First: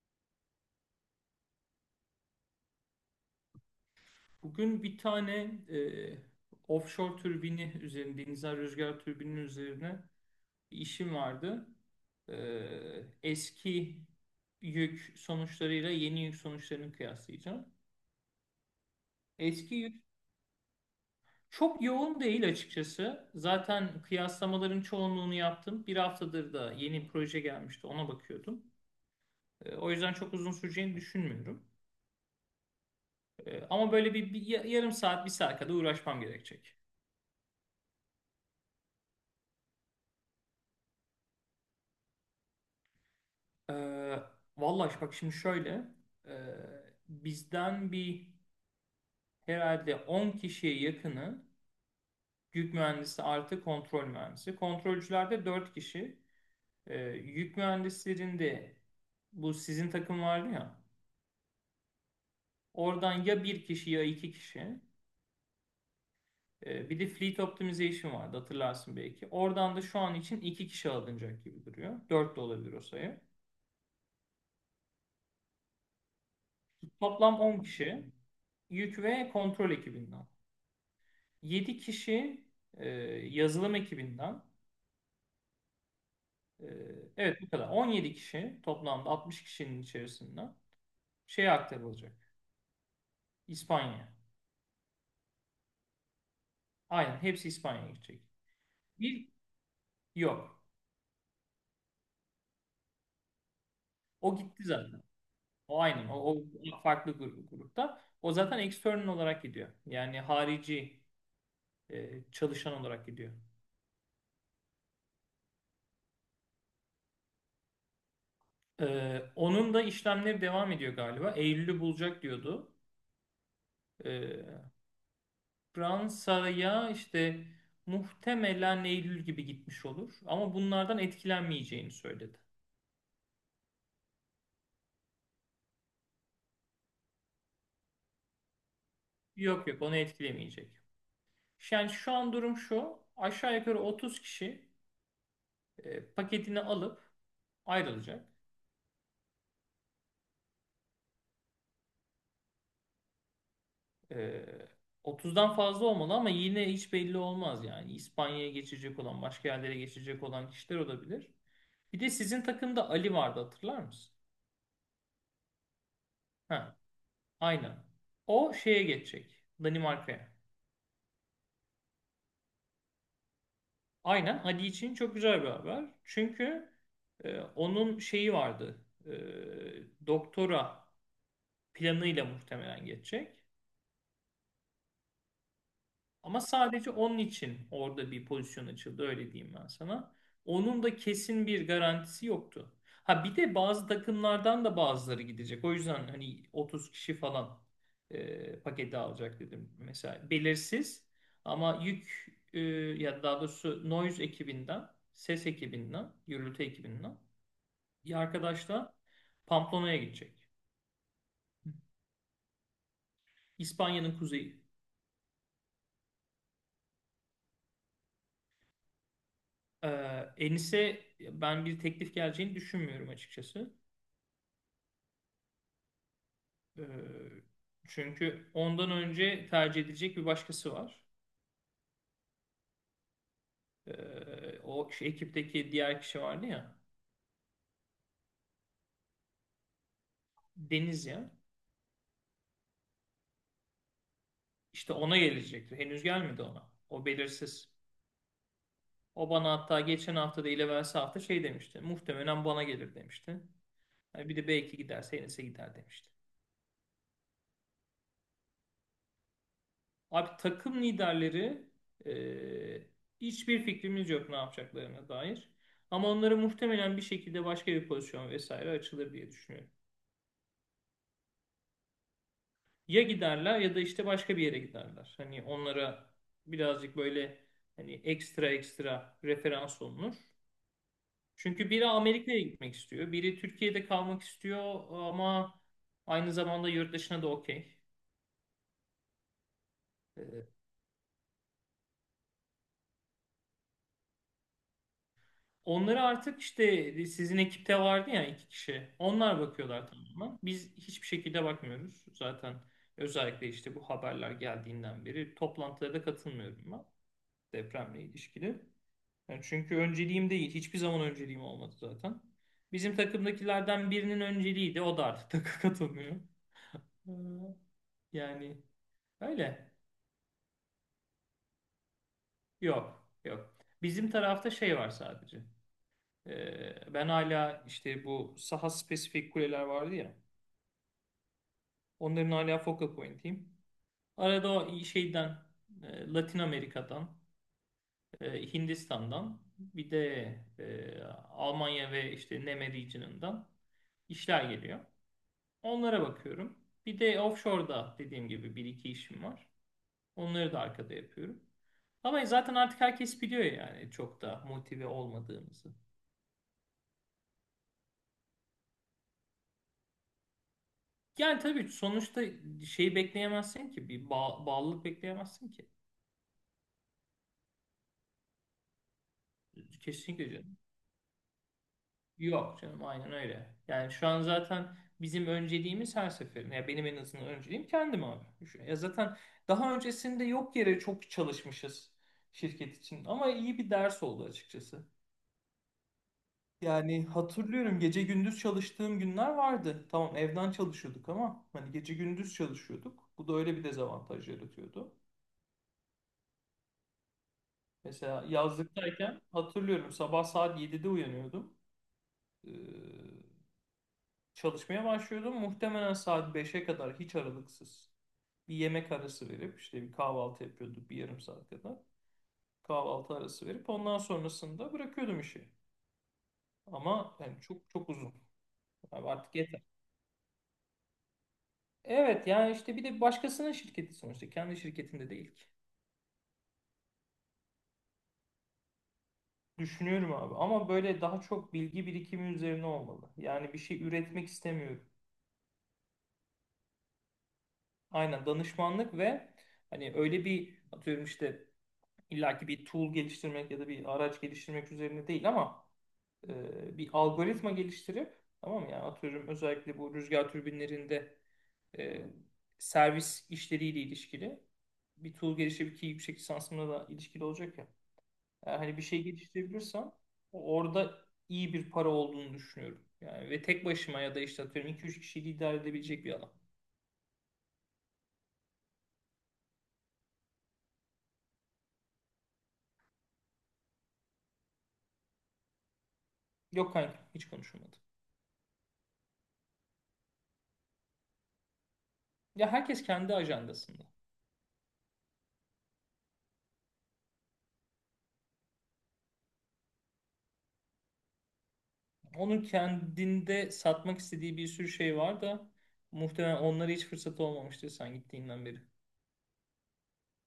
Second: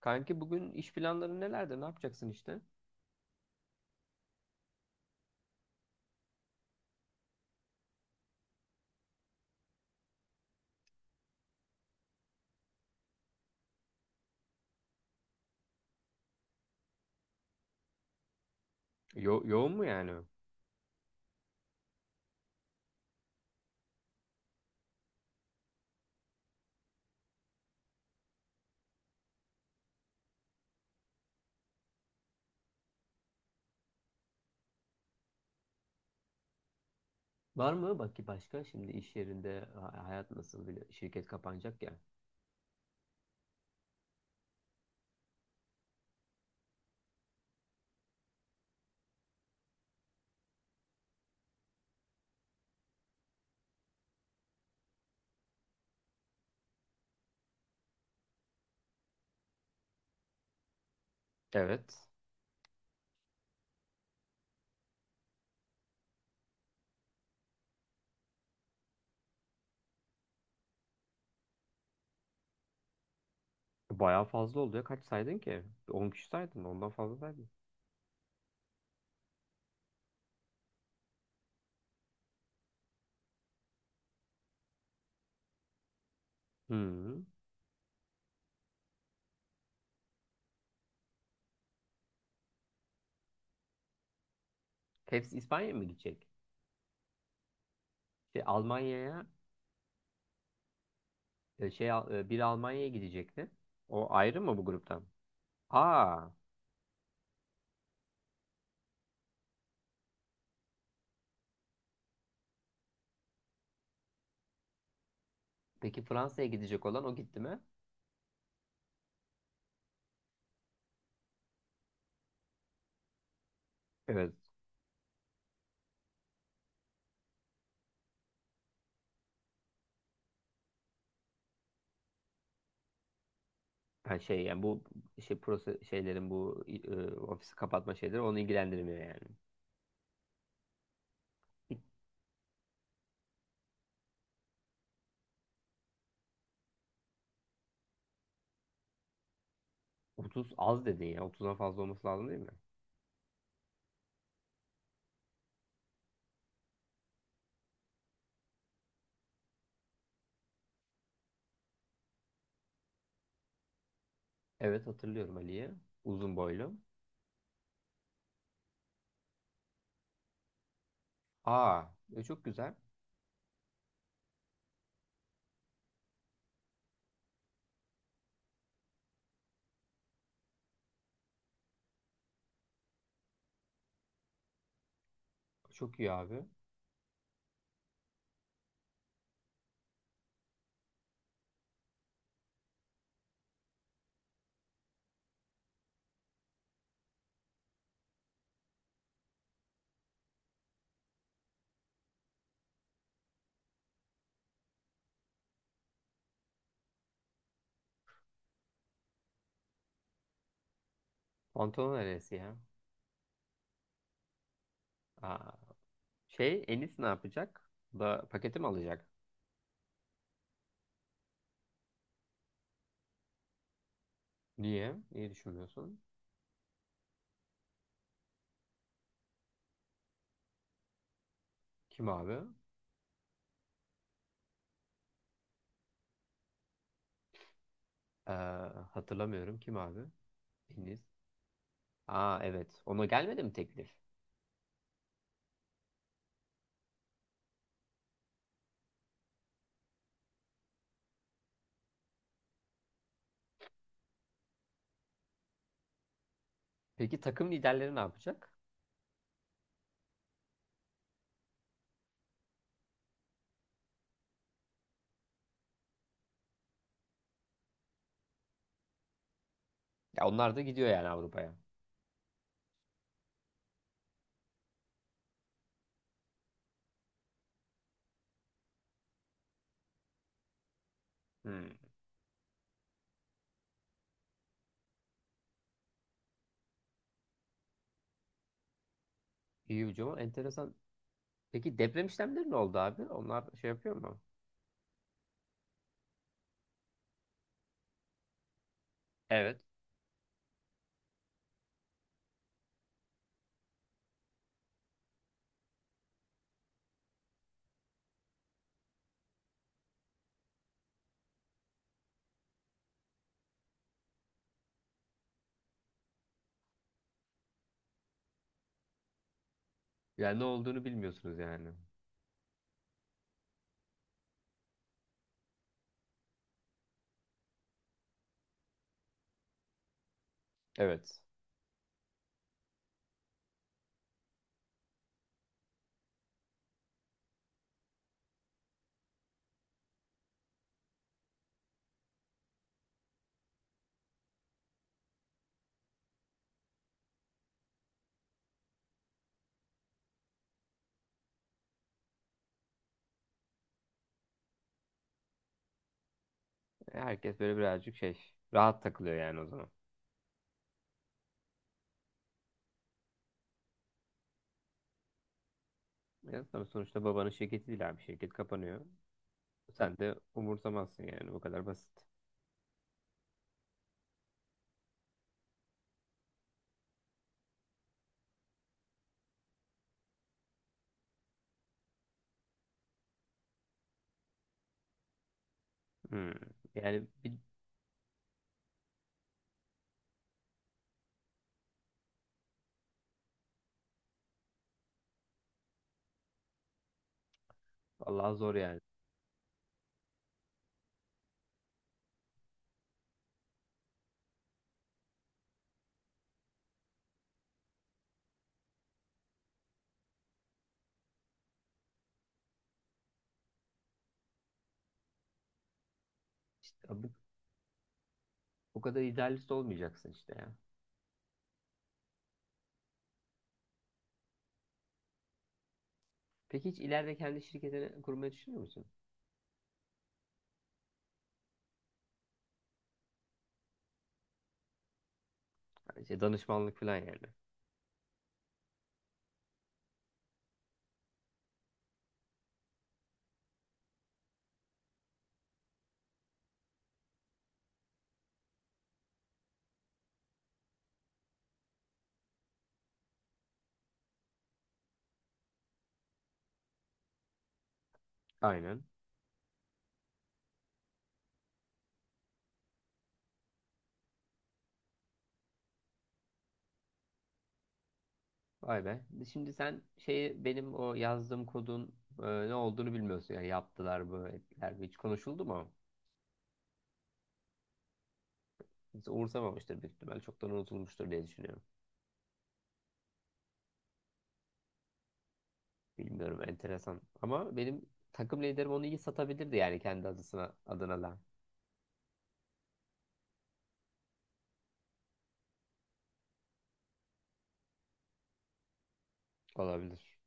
Kanki bugün iş planları nelerde? Ne yapacaksın işte? Bugün bir tane e, offshore türbini üzerine, denizden rüzgar türbinin üzerine bir işim vardı. E, Eski yük sonuçlarıyla yeni yük sonuçlarını kıyaslayacağım. Yoğun Eski mu yük yani? çok yoğun değil açıkçası. Zaten kıyaslamaların çoğunluğunu yaptım. Bir haftadır da yeni proje gelmişti, ona bakıyordum. O yüzden çok uzun süreceğini düşünmüyorum. Ama böyle bir yarım saat, bir saat kadar uğraşmam gerekecek. Var mı? Bak ki başka şimdi iş yerinde hayat nasıl bile şirket kapanacak ya. Ee, Vallahi bak şimdi şöyle, e, bizden bir herhalde 10 kişiye yakını yük mühendisi artı kontrol mühendisi. Kontrolcülerde 4 kişi. Yük mühendislerinde, bu sizin takım vardı ya, Evet. oradan ya bir kişi ya iki kişi. Bir de fleet optimization vardı, hatırlarsın belki. Oradan da şu an için iki kişi alınacak gibi duruyor. Dört de olabilir o sayı. Bayağı fazla oldu ya. Kaç saydın ki? 10 kişi saydın. Ondan fazla Toplam saydın. 10 kişi yük ve kontrol ekibinden. 7 kişi e, yazılım ekibinden. e, Hı. evet, bu kadar 17 kişi toplamda 60 kişinin içerisinden şeye aktarılacak. İspanya. Hepsi İspanya'ya mı gidecek? Aynen, hepsi İspanya'ya gidecek. Şey, Almanya'ya Bir, yok. e, şey Al- e, Biri Almanya'ya gidecekti. O O ayrı mı bu gitti zaten. gruptan? O aynen. O, Aa. o farklı grupta. O zaten external olarak gidiyor. Yani harici çalışan olarak gidiyor. Peki Fransa'ya gidecek olan o gitti mi? E, Onun da işlemleri devam ediyor galiba. Eylül'ü bulacak diyordu. Evet. E, Fransa'ya işte muhtemelen Eylül gibi gitmiş olur. Ama bunlardan etkilenmeyeceğini söyledi. Ha, şey yani bu şey proses şeylerin bu ofisi kapatma şeyleri onu ilgilendirmiyor yani. Yok, yok, onu etkilemeyecek. Yani şu an durum şu. Aşağı yukarı 30 kişi paketini alıp ayrılacak. 30 az dedin ya. 30'dan fazla olması lazım değil mi? E, 30'dan fazla olmalı ama yine hiç belli olmaz yani. İspanya'ya geçecek olan, başka yerlere geçecek olan kişiler olabilir. Bir de sizin takımda Ali vardı, hatırlar mısın? Evet, hatırlıyorum Ali'yi. Uzun boylu. Ha, aynen. O şeye geçecek. Danimarka'ya. Aa, çok güzel. Aynen, Hadi için çok güzel bir haber. Çünkü onun şeyi vardı. Doktora planıyla muhtemelen geçecek. Çok iyi Ama abi. sadece onun için orada bir pozisyon açıldı, öyle diyeyim ben sana. Onun da kesin bir garantisi yoktu. Ha, bir de bazı takımlardan da bazıları gidecek. O yüzden hani 30 kişi falan paketi alacak dedim. Mesela belirsiz ama yük, ya daha doğrusu Noise ekibinden, ses ekibinden, gürültü ekibinden bir arkadaş da Pamplona'ya gidecek. Pantolon neresi ya? İspanya'nın kuzeyi. Aa. Şey Enis ne yapacak? Bu da paketi mi alacak? E, Enis'e ben bir teklif geleceğini düşünmüyorum açıkçası. Niye? Niye düşünmüyorsun? Ee, Çünkü ondan önce tercih edilecek bir başkası var. Kim abi? O, şu ekipteki diğer kişi vardı ya. Ee, Hatırlamıyorum. Kim abi? Enis. Deniz ya. Aa, evet. Ona gelmedi mi teklif? İşte ona gelecekti. Henüz gelmedi ona. O belirsiz. O bana hatta geçen hafta, da evvelsi hafta şey demişti. Muhtemelen bana gelir demişti. Ha, bir de belki giderse Enes'e gider demişti. Peki takım liderleri ne yapacak? Abi, takım liderleri, e, hiçbir fikrimiz yok ne yapacaklarına dair. Ama onları muhtemelen bir şekilde başka bir pozisyon vesaire açılır diye düşünüyorum. Ya onlar da gidiyor yani Avrupa'ya. Ya giderler ya da işte başka bir yere giderler. Hani onlara birazcık böyle, hani ekstra ekstra referans olunur. Çünkü Hmm. biri Amerika'ya gitmek istiyor, biri Türkiye'de kalmak istiyor ama aynı zamanda yurt dışına da okey. İyi hocam. Ee, Enteresan. Peki deprem işlemleri ne oldu abi? Onlar şey yapıyor mu? Onları artık, işte sizin ekipte vardı ya, iki kişi. Onlar Evet. bakıyorlar tamamen. Biz hiçbir şekilde bakmıyoruz. Zaten özellikle işte bu haberler geldiğinden beri toplantılara da katılmıyorum ben, depremle ilişkili. Yani çünkü önceliğim değil. Hiçbir zaman önceliğim olmadı zaten. Bizim takımdakilerden birinin önceliğiydi. O da artık katılmıyor. Ee, Yani öyle. Yani ne olduğunu bilmiyorsunuz yani. Yok. Yok. Bizim tarafta şey var sadece. Ben hala işte bu saha spesifik kuleler vardı ya. Evet. Onların hala focal point'iyim. Arada o şeyden, Latin Amerika'dan, Hindistan'dan, bir de e, Almanya ve işte NEME region'ından işler geliyor. Onlara bakıyorum. Bir de offshore'da dediğim gibi bir iki işim var. Onları da arkada yapıyorum. Ama zaten artık herkes biliyor yani çok da motive olmadığımızı. Herkes böyle birazcık şey rahat takılıyor yani o zaman. Yani tabii, sonuçta şeyi bekleyemezsin ki. Bir bağlılık bekleyemezsin ki. Ya tabii sonuçta babanın şirketi değil abi. Şirket kapanıyor. Sen de Kesinlikle canım. umursamazsın yani. Bu kadar basit. Yok canım, aynen öyle. Yani şu an zaten bizim önceliğimiz her seferinde. Ya benim en azından önceliğim kendim abi. Ya zaten daha öncesinde yok yere çok çalışmışız şirket için. Ama iyi bir ders oldu açıkçası. Hmm. Yani Yani bir. hatırlıyorum, gece gündüz çalıştığım günler vardı. Tamam, evden çalışıyorduk ama hani gece gündüz çalışıyorduk. Bu da öyle bir dezavantaj yaratıyordu. Mesela Allah zor yani. yazlıktayken hatırlıyorum, sabah saat 7'de uyanıyordum. Ee, Çalışmaya başlıyordum. Muhtemelen saat 5'e kadar hiç aralıksız, bir yemek arası verip işte bir kahvaltı yapıyorduk bir yarım saat kadar. Kahvaltı arası verip ondan sonrasında bırakıyordum işi. İşte bu, Ama yani çok çok uzun. bu kadar Yani artık. idealist olmayacaksın işte ya. Evet, yani işte bir de başkasının şirketi sonuçta, kendi şirketinde değil ki. Peki hiç ileride kendi şirketini kurmayı düşünüyor musun? Düşünüyorum abi ama böyle daha çok bilgi birikimi üzerine olmalı. Yani bir şey üretmek istemiyorum. Yani şey, danışmanlık falan yani. Aynen, danışmanlık ve hani öyle bir, atıyorum işte, illaki bir tool geliştirmek ya da bir araç geliştirmek üzerine değil ama bir algoritma geliştirip, tamam mı? Yani atıyorum, özellikle bu rüzgar türbinlerinde e, servis işleriyle ilişkili bir tool geliştirip, ki yüksek lisansımla da ilişkili olacak ya. Eğer hani bir Aynen. şey geliştirebilirsem orada iyi bir para olduğunu düşünüyorum. Yani ve tek başıma ya da işte, atıyorum, iki üç kişiyi idare edebilecek bir alan. Vay be. Şimdi sen şey benim o yazdığım kodun e, ne olduğunu bilmiyorsun. Yani yaptılar mı, ettiler mi? Hiç konuşuldu mu? Yok kanka, hiç konuşulmadı. Hiç umursamamıştır büyük ihtimal. Çoktan unutulmuştur diye düşünüyorum. Ya herkes kendi ajandasında. Bilmiyorum, enteresan. Ama benim takım liderim onu iyi satabilirdi yani kendi adına da. Onun kendinde satmak istediği bir sürü şey var da muhtemelen onlara hiç fırsat olmamıştır sen gittiğinden beri. Olabilir.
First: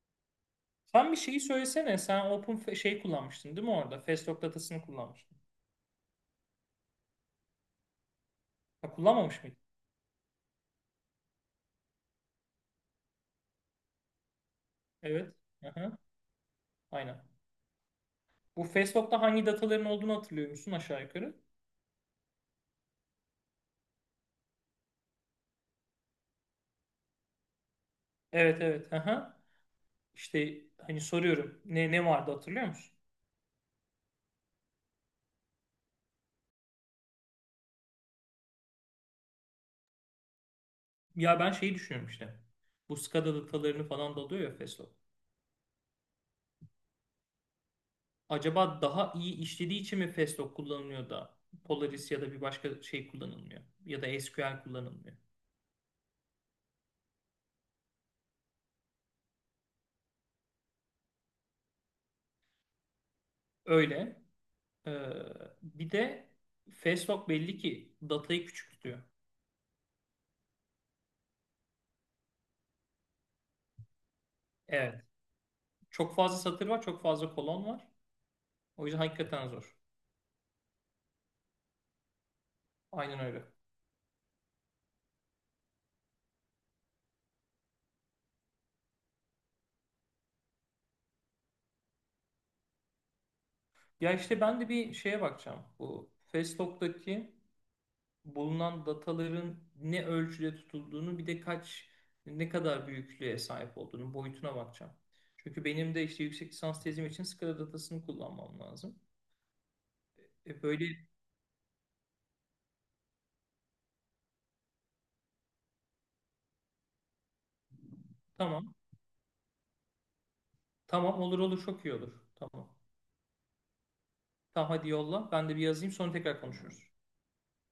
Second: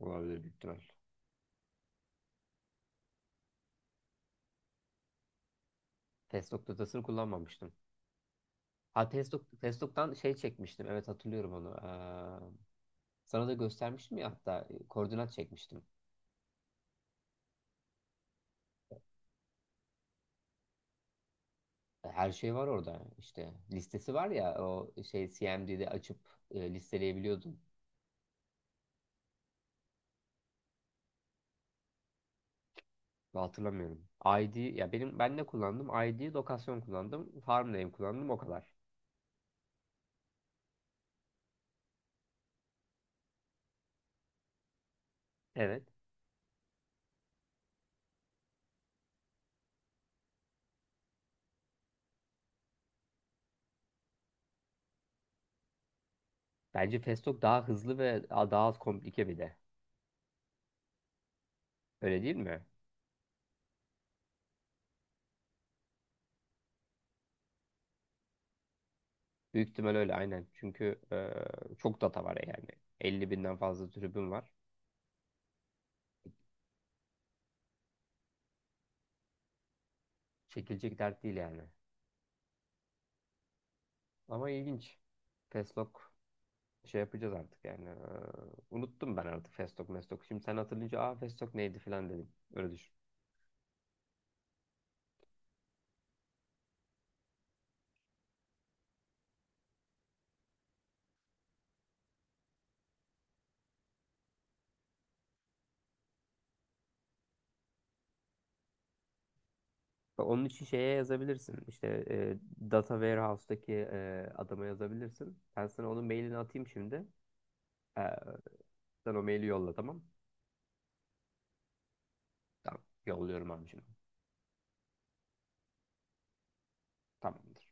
Olabilir büyük ihtimal. Sen bir şeyi söylesene. Sen şey kullanmıştın değil mi orada? Festock datasını kullanmıştın. Facebook datasını kullanmamıştım. Ha, Ha, kullanmamış mıydın? Facebook'tan şey çekmiştim. Evet, hatırlıyorum onu. Sana da göstermiştim ya, hatta koordinat Evet. çekmiştim. Aha, aynen. Bu Festock'ta hangi dataların olduğunu hatırlıyor musun aşağı yukarı? Her şey var orada işte. Listesi var ya o şey CMD'de açıp listeleyebiliyordun. Evet, evet. Aha. İşte hani soruyorum. Ne ne vardı hatırlıyor musun? Ben hatırlamıyorum. ID ya benim ben ne kullandım? ID, lokasyon kullandım. Farm name kullandım o kadar. Ya ben şeyi düşünüyorum işte. Bu SCADA datalarını falan da alıyor ya Festo. Evet. Acaba daha iyi işlediği için mi Festo kullanılıyor da Polaris ya da bir başka şey kullanılmıyor? Ya da SQL kullanılmıyor. Bence Festock daha hızlı ve daha az komplike bir de. Öyle değil mi? Öyle. Ee, Bir de Festo belli ki datayı küçük tutuyor. Büyük ihtimal öyle aynen. Çünkü çok data var yani. 50.000'den fazla tribün var. Evet. Çok fazla satır var, çok fazla kolon var. O yüzden hakikaten zor. Çekilecek dert değil yani. Aynen öyle. Ama ilginç. Festock şey yapacağız artık yani. Unuttum ben artık Festok Mestok. Şimdi sen hatırlayınca aa Festok neydi falan dedim. Öyle düşün. Ya işte ben de bir şeye bakacağım. Bu Festock'taki bulunan dataların ne ölçüde tutulduğunu, bir de ne kadar büyüklüğe sahip olduğunu, boyutuna bakacağım. Çünkü benim de işte yüksek lisans tezim için SCADA datasını kullanmam lazım. Bak, onun için Böyle, şeye yazabilirsin. İşte Data Warehouse'daki adama yazabilirsin. Ben sana onun mailini atayım şimdi. Ee, tamam. Sen o maili yolla tamam. Tamam, olur olur, çok iyi olur. Tamam. Tamam. Yolluyorum abi şimdi. Tamam hadi yolla. Ben de bir yazayım, sonra tekrar konuşuruz. Tamamdır.